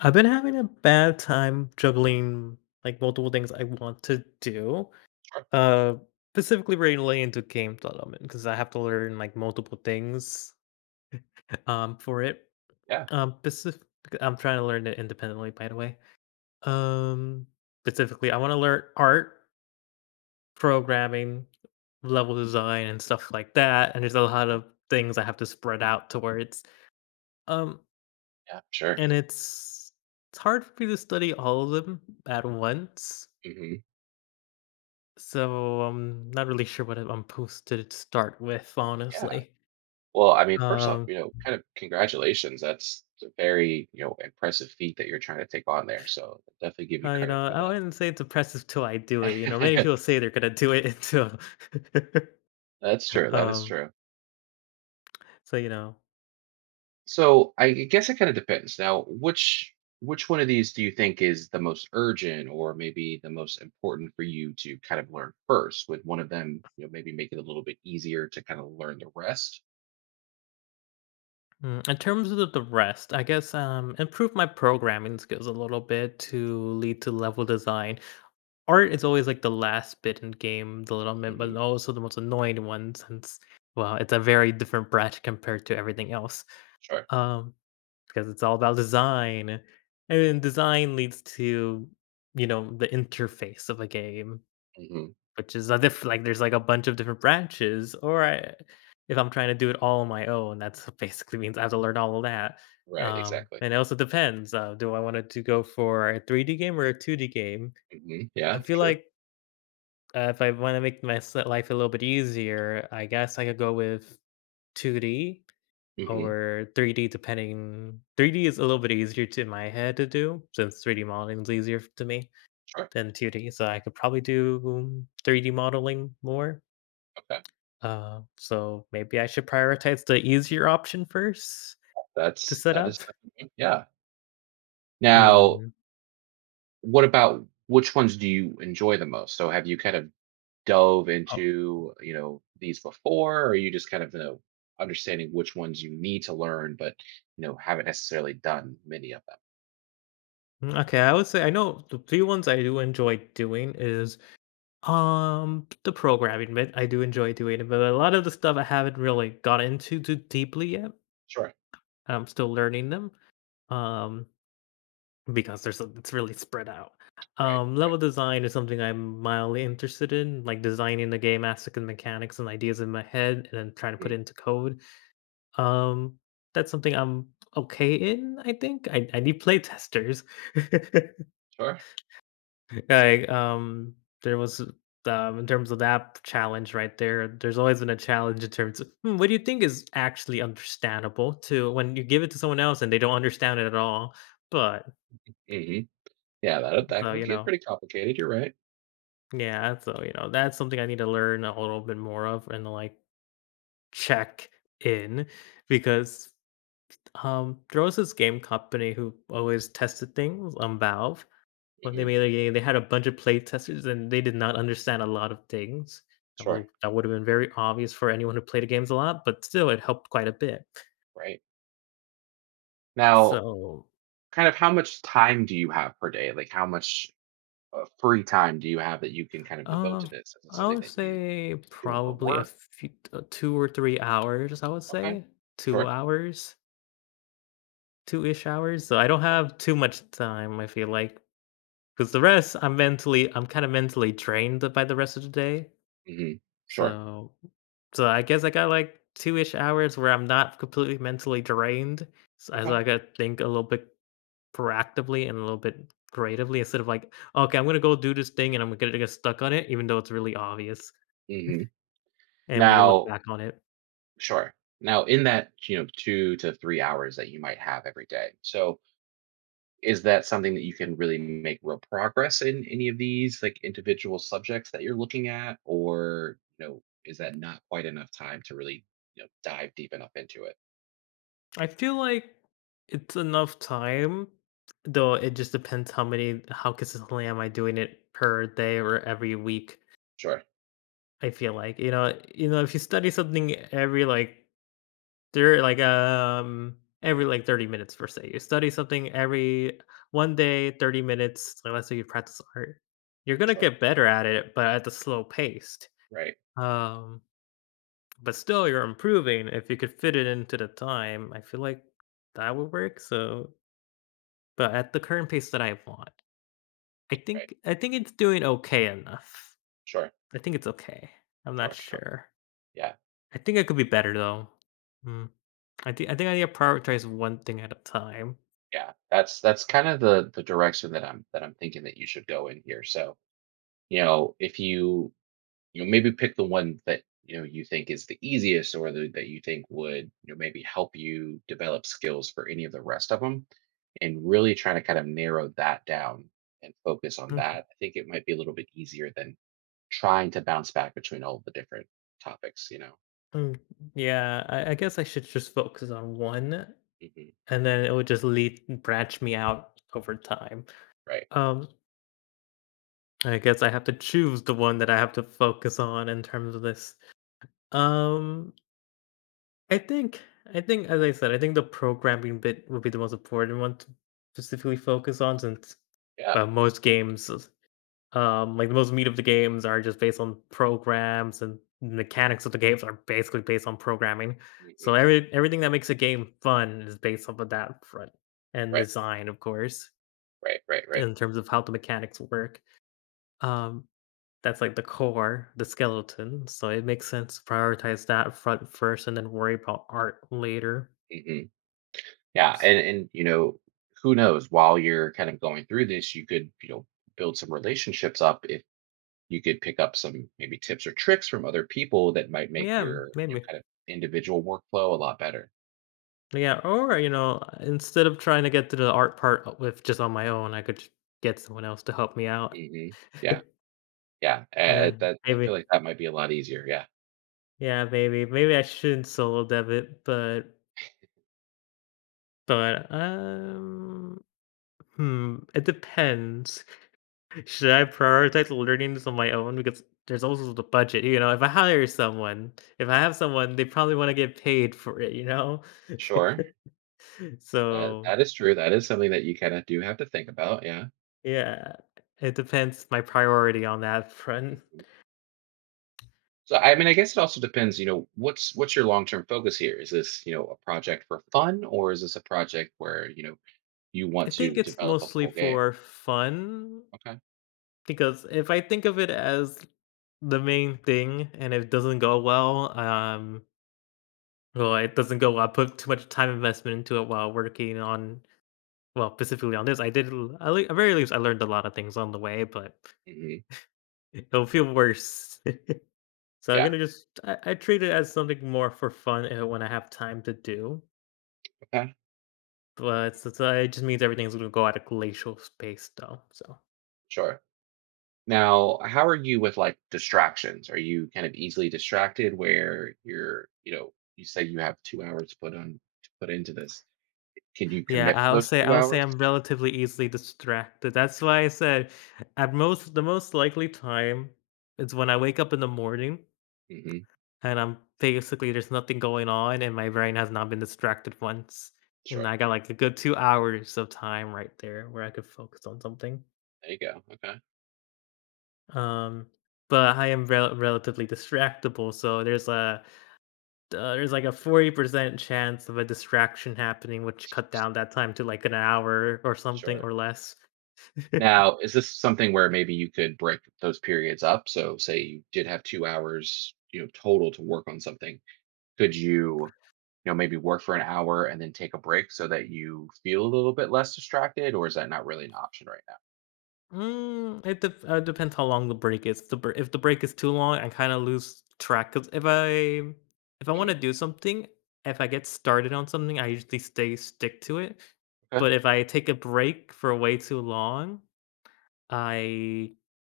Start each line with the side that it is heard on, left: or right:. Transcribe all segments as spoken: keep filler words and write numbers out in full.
left: I've been having a bad time juggling like multiple things I want to do,
right: Sure.
left: uh, specifically relating to game development because I have to learn like multiple things um for it.
right: Yeah.
left: Um, specific, I'm trying to learn it independently, by the way. Um, specifically, I want to learn art, programming, level design, and stuff like that. And there's a lot
right: Yeah.
left: of things I have to spread out towards. Um,
right: Yeah. Sure.
left: and it's it's hard for me to study all of them at once.
right: Hmm.
left: So, I'm not really sure what I'm supposed to start with,
right: Yeah.
left: honestly.
right: Well, I mean, first off,
left: Um,
right: you know, kind of congratulations. That's a very, you know, impressive feat that you're trying to take on there. So definitely give you
left: uh, you
right: credit
left: know,
right: for
left: I wouldn't say it's oppressive till I do it. You know, many
right: that.
left: people say they're gonna do it until
right: That's true. That is
left: um,
right: true.
left: so, you know,
right: So I g- guess it kind of depends. Now, which which one of these do you think is the most urgent or maybe the most important for you to kind of learn first? Would one of them, you know, maybe make it a little bit easier to kind of learn the rest?
left: mm, in terms of the rest, I guess, um, improve my programming skills a little bit to lead to level design. Art is always, like, the last bit in game development,
right: Hmm.
left: but also the most annoying one since, well, it's a very different brat compared to everything else.
right: Sure.
left: Um, because it's all about design, and design leads to, you know, the interface of a game,
right: Hmm.
left: which is a diff- like there's like a bunch of different branches. Or I, if I'm trying to do it all on my own, that's basically means I have to learn all of that.
right: Right.
left: Um,
right: Exactly.
left: and it also depends. Uh, do I want it to go for a three D game or a two D game?
right: Hmm.
left: I
right: Yeah.
left: feel
right: True.
left: like uh, if I want to make my s- life a little bit easier, I guess I could go with two D
right: Hmm.
left: or three D depending three D is a little bit easier to, in my head, to do since three D modeling is easier f- to me
right: Sure.
left: than two D. So I could probably do three D modeling more.
right: Okay.
left: Uh, so maybe I should prioritize the easier option first to
right: That's
left: set
right: that
left: up.
right: is something- Yeah. Now,
left: Hmm.
right: what about which ones do you enjoy the most? So have you kind of dove
left: Oh,
right: into, you know, these before, or are you just kind of, you know, understanding which ones you need to learn, but you know, haven't necessarily done many of them?
left: mm, okay. I would say I know the few ones I do enjoy doing is um the programming bit. I do enjoy doing it, but a lot of the stuff I haven't really got into too deeply yet.
right: Sure.
left: I'm still learning them. Um, because there's a, it's really spread out.
right: Right,
left: Um,
right: right.
left: level design is something I'm mildly interested in, like designing the game aspect and mechanics and ideas in my head, and then trying to put it
right: Hmm.
left: into code. Um, that's something I'm okay in. I think I, I need play testers.
right: Sure.
left: like um, there was um, In terms of that challenge right there, there's always been a challenge in terms of, "Hmm, what do you think is actually understandable to when you give it to someone else and they don't understand it at all?" But
right: Hmm. Yeah, that that
left: so
right: would
left: you
right: get
left: know
right: pretty complicated. You're right.
left: Yeah, so, you know, that's something I need to learn a little bit more of and, like, check in. Because, um, there was this game company who always tested things on Valve when they
right: Hmm.
left: made a game. They had a bunch of play testers, and they did not understand a lot of things. That
right: Sure.
left: was that would've been very obvious for anyone who played the games a lot, but still, it helped quite a bit.
right: Right. Now,
left: So,
right: kind of how much time do you have per day? Like how much uh, free time do you have that you can kind of devote
left: uh,
right: to this? Is it
left: I
right: something
left: would
right: that you
left: say
right: are doing for
left: probably a
right: work?
left: few uh, two or three hours, I would
right: Okay,
left: say. two
right: sure.
left: hours? two-ish hours, so I don't
right: Okay.
left: have too much time, I feel like because the rest, I'm mentally I'm kinda mentally drained by the rest of the day,
right: Hmm. Sure.
left: so so I guess I got, like, two-ish hours where I'm not completely mentally drained, so as
right: Okay.
left: I gotta think a little bit proactively and a little bit creatively instead of like, "Okay, I'm gonna go do this thing, and I'm gonna get stuck on it," even though it's really obvious,
right: Hmm.
left: and when you look
right: Now,
left: back on it.
right: sure. Now, in that you know two to three hours that you might have every day, so is that something that you can really make real progress in any of these like individual subjects that you're looking at, or you know, is that not quite enough time to really you know dive deep enough into it?
left: I feel like it's enough time, though it just depends how many how consistently am I doing it per day or every week.
right: Sure.
left: I feel like, you know, you know, if you study something every like there like um every like thirty minutes per se, you study something every one day thirty minutes, like, let's say you practice art, you're gonna
right: Sure.
left: get better at it but at the slow pace.
right: Right.
left: um but still you're improving if you could fit it into the time, I feel like that would work. So but at the current pace that I want, I
right: Right.
left: think I think it's doing okay enough.
right: Sure.
left: I think it's okay. I'm not
right: Sure. Sure.
left: sure.
right: Yeah.
left: I think I could be better though. Mm. I think I think I need to prioritize one thing at a time.
right: Yeah, that's that's kind of the the direction that I'm that I'm thinking that you should go in here. So, you know, if you you know maybe pick the one that you know you think is the easiest or the, that you think would you know maybe help you develop skills for any of the rest of them, and really trying to kind of narrow that down and focus on
left: Okay.
right: that. I think it might be a little bit easier than trying to bounce back between all the different topics. You know.
left: Mm, yeah, I, I guess I should just focus on one,
right: Hmm.
left: and then it would just lead branch me out over time.
right: Right?
left: Um, I guess I have to choose the one that I have to focus on in terms of this. Um, I think I think as I said, I think the programming bit would be the most important one to specifically focus on since
right: Yeah.
left: well, most games is- um like the most meat of the games are just based on programs, and the mechanics of the games are basically based on programming. So
right: Hmm.
left: every everything that makes a game fun is based off of that front and
right: Right,
left: design, of course,
right: right, right, right.
left: in terms of how the mechanics work. Um that's like the core, the skeleton. So it makes sense to prioritize that front first and then worry about art later.
right: Hmm. Yeah, and and you know, who knows? While you're kind of going through this, you could you know build some relationships up if you could pick up some maybe tips or tricks from other people that might make
left: Yeah,
right: your you know
left: maybe.
right: kind of individual workflow a lot better.
left: Yeah, or, you know, instead of trying to get to the art part uh, with just on my own, I could just get someone else to help me out.
right: Hmm. Yeah, yeah, uh,
left: Yeah,
right: that I feel
left: maybe.
right: like that might be a lot easier. Yeah,
left: Yeah, maybe. Maybe I shouldn't solo dev it, but but um, hmm, it depends. Should I prioritize learning this on my own? Because there's also the budget, you know. If I hire someone, if I have someone, they probably want to get paid for it, you know?
right: sure. That
left: So
right: that is true. That is something that you kind of do have to think about. Yeah.
left: yeah, it depends my priority on that front.
right: Mhm. So I mean, I guess it also depends. You know, what's what's your long term focus here? Is this you know a project for fun, or is this a project where you know you
left: I
right: want to
left: think it's
right: develop a
left: mostly
right: full game.
left: for fun,
right: Okay.
left: because if I think of it as the main thing and it doesn't go well, um, well, it doesn't go well, I put too much time investment into it while working on well, specifically on this. I did l at lea At very least, I learned a lot of things on the way, but
right: Hmm.
left: it'll feel worse. So I'm
right: Yeah.
left: gonna just I I treat it as something more for fun, and when I have time to do.
right: Okay.
left: But it's it's, uh, it just means everything's gonna go out of glacial space though. So
right: Sure. Now, how are you with like distractions? Are you kind of easily distracted where you're, you know, you say you have two hours put on to put into this. Can you
left: yeah,
right: commit for
left: I'll
right: those
left: say
right: two
left: I'll say
right: hours?
left: I'm relatively easily distracted. That's why I said at most the most likely time is when I wake up in the morning
right: Hmm.
left: and I'm basically there's nothing going on and my brain has not been distracted once. And
right: Sure.
left: I got like a good two hours of time right there where I could focus on something.
right: There you go. Okay.
left: Um, but I am rel relatively distractible, so there's a uh, there's like a forty percent chance of a distraction happening, which cut down that time to like an hour or something
right: Sure.
left: or less.
right: Now, is this something where maybe you could break those periods up? So, say you did have two hours, you know, total to work on something. Could you you know maybe work for an hour and then take a break so that you feel a little bit less distracted, or is that not really an option right now?
left: Mm, it dep uh, depends how long the break is. If The br if the break is too long, I kind of lose track. 'Cause if I if I want to
right: Mm,
left: do something, if I get started on something, I usually stay stick to it.
right: okay.
left: But if I take a break for way too long, I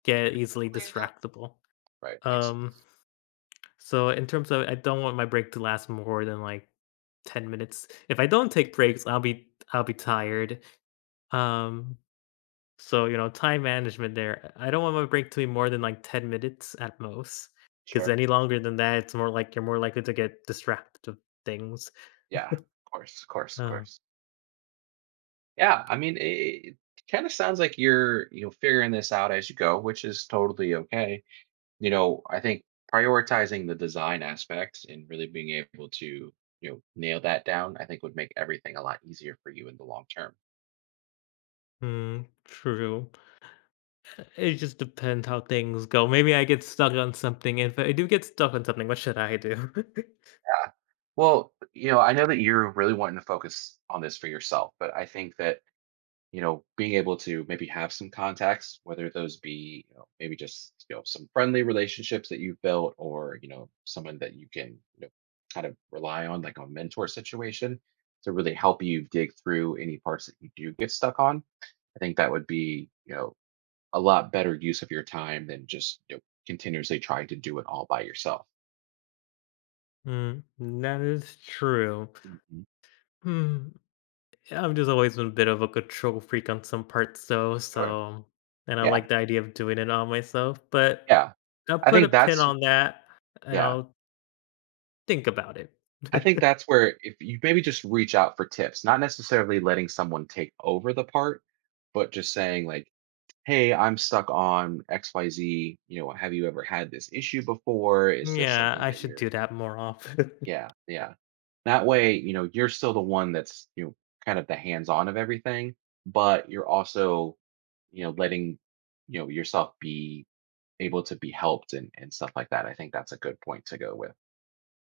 left: get easily distractible.
right: Right, makes
left: Um,
right: sense.
left: So, in terms of, I don't want my break to last more than, like, ten minutes. If I don't take breaks, I'll be I'll be tired. Um, so, you know, time management there. I don't want my break to be more than, like, ten minutes at most. Because
right: Sure.
left: any longer than that, it's more like you're more likely to get distracted of things.
right: Yeah, of course, of course, of
left: Uh,
right: course. Yeah, I mean, it kind of sounds like you're you know figuring this out as you go, which is totally okay. you know I think prioritizing the design aspect and really being able to you know nail that down, I think, would make everything a lot easier for you in the long term.
left: mm, true. It just depends how things go. Maybe I get stuck on something. If I do get stuck on something, what should I do?
right: Yeah. Well, you know, I know that you're really wanting to focus on this for yourself, but I think that, you know, being able to maybe have some contacts, whether those be, you know, maybe just, you know, some friendly relationships that you've built or, you know, someone that you can, you know, kind of rely on, like a mentor situation to really help you dig through any parts that you do get stuck on. I think that would be, you know, a lot better use of your time than just, you know, continuously trying to do it all by yourself.
left: Mm, that is true.
right: Mhm.
left: Hmm. Yeah, I've just always been a bit of a control freak on some parts though,
right: Sure.
left: so and I
right: Yeah.
left: like the idea of doing it all myself, but
right: Yeah.
left: I'll
right: I
left: put a
right: think
left: pin
right: that's
left: on that and
right: Yeah.
left: I'll think about it.
right: I think that's where if you maybe just reach out for tips, not necessarily letting someone take over the part, but just saying like, "Hey, I'm stuck on X Y Z, you know, have you ever had this issue before? Is this
left: Yeah,
right: something
left: I
right: that
left: should
right: you're—"
left: do that more often.
right: Yeah, yeah. That way, you know, you're still the one that's, you know, kind of the hands-on of everything, but you're also, you know, letting, you know, yourself be able to be helped and and stuff like that. I think that's a good point to go with.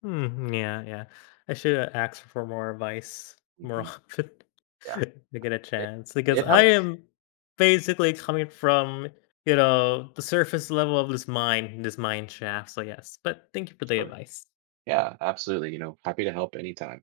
left: Hmm, yeah, yeah. I should uh, ask for more advice more
right: Mhm.
left: often
right: Yeah.
left: to get a
right: It
left: chance because
right: it
left: I
right: helps.
left: am basically coming from, you know, the surface level of this mine, this mine shaft. So yes, but thank you for the
right: Sure.
left: advice.
right: Yeah, absolutely, you know, happy to help anytime.